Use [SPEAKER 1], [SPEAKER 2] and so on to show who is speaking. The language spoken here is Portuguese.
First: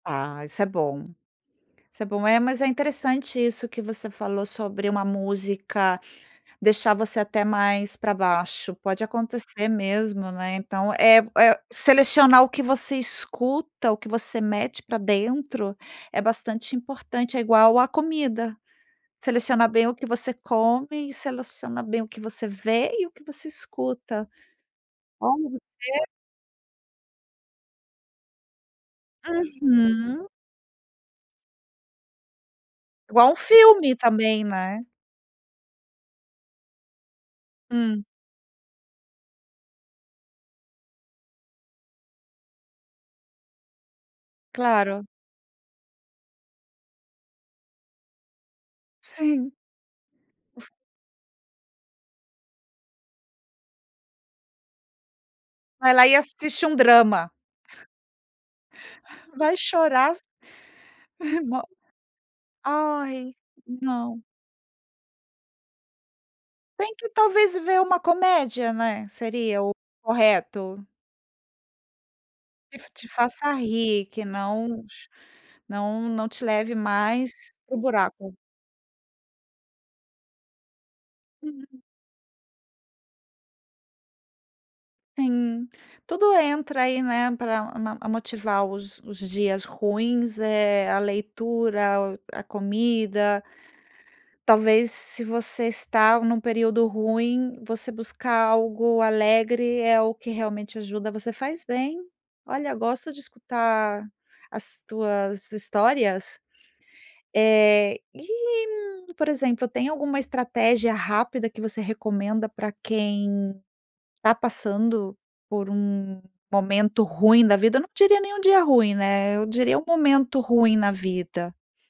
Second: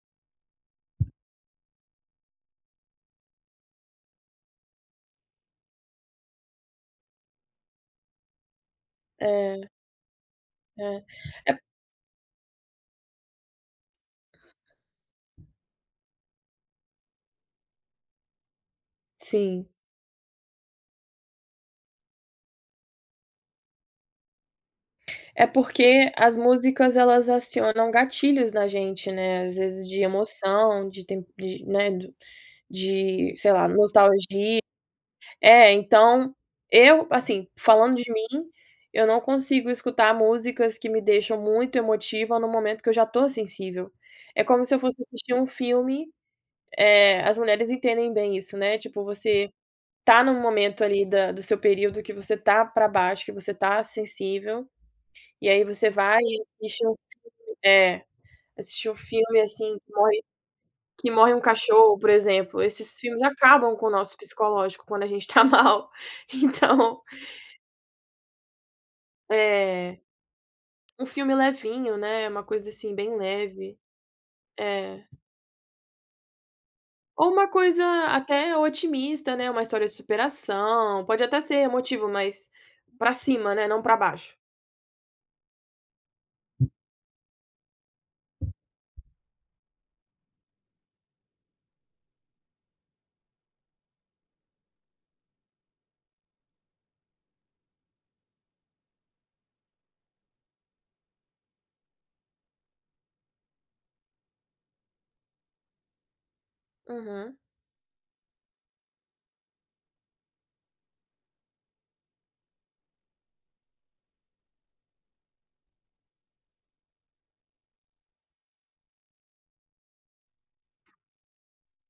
[SPEAKER 1] Ah, isso é bom, isso é bom. É, mas é interessante isso que você falou sobre uma música deixar você até mais pra baixo, pode
[SPEAKER 2] É.
[SPEAKER 1] acontecer mesmo, né. Então
[SPEAKER 2] É.
[SPEAKER 1] é v é
[SPEAKER 2] É
[SPEAKER 1] selecionar o que você escuta, o que você mete pra dentro é bastante importante. É igual a comida,
[SPEAKER 2] Sim.
[SPEAKER 1] selecionar bem o que você come e seleciona bem o que você vê e o que você escuta.
[SPEAKER 2] É
[SPEAKER 1] Olha você
[SPEAKER 2] porque as músicas elas acionam gatilhos na gente, né, às vezes de
[SPEAKER 1] Uhum.
[SPEAKER 2] emoção, de tep de né,
[SPEAKER 1] Igual
[SPEAKER 2] de
[SPEAKER 1] um
[SPEAKER 2] sei lá,
[SPEAKER 1] filme também,
[SPEAKER 2] nostalgi
[SPEAKER 1] né.
[SPEAKER 2] é, então, eu, assim, falando
[SPEAKER 1] Hum.
[SPEAKER 2] de mim, eu não consigo escutar músicas que me deixam muito emotiva no momento que eu já tô sensível. É como se eu fosse
[SPEAKER 1] Claro.
[SPEAKER 2] assistir um filme eh, as mulheres entendem bem isso, né. Tipo, você
[SPEAKER 1] Sim.
[SPEAKER 2] tá num
[SPEAKER 1] O f
[SPEAKER 2] momento ali da do seu período que você tá pra baixo, que você tá sensível e aí você
[SPEAKER 1] Vai lá e
[SPEAKER 2] vai e
[SPEAKER 1] assiste um
[SPEAKER 2] [unintelligible]
[SPEAKER 1] drama.
[SPEAKER 2] é, assiste um filme,
[SPEAKER 1] Vai
[SPEAKER 2] assim, que
[SPEAKER 1] chorar
[SPEAKER 2] morre
[SPEAKER 1] s
[SPEAKER 2] que morre um
[SPEAKER 1] Mo
[SPEAKER 2] cachorro, por exemplo, esses filmes
[SPEAKER 1] Ai!
[SPEAKER 2] acabam com o nosso
[SPEAKER 1] Não.
[SPEAKER 2] psicológico quando a gente tá mal,
[SPEAKER 1] Tem
[SPEAKER 2] então
[SPEAKER 1] que talvez ver uma comédia, né, seria o
[SPEAKER 2] É.
[SPEAKER 1] correto.
[SPEAKER 2] Um filme levinho, né, uma coisa,
[SPEAKER 1] Que f
[SPEAKER 2] assim,
[SPEAKER 1] te
[SPEAKER 2] bem
[SPEAKER 1] faça
[SPEAKER 2] leve.
[SPEAKER 1] rir, que não
[SPEAKER 2] É.
[SPEAKER 1] ch não não te leve
[SPEAKER 2] Ou uma
[SPEAKER 1] mais para o
[SPEAKER 2] coisa
[SPEAKER 1] buraco.
[SPEAKER 2] até otimista, né, uma história de superação, pode até ser
[SPEAKER 1] Hum.
[SPEAKER 2] emotivo, mas pra cima, né, não pra baixo.
[SPEAKER 1] Sim, tudo entra aí, né, pra a motivar os os dias ruins, eh, a leitura, a comida talvez se você está num período ruim, você buscar algo alegre é o que realmente ajuda. Você faz bem. Olha, eu gosto de escutar as tuas histórias.
[SPEAKER 2] Uhum.
[SPEAKER 1] Eh, e, por exemplo, tem alguma estratégia rápida que você recomenda pra quem tá passando por um momento ruim da vida? Não diria nem um dia ruim, né, eu diria um momento ruim na vida.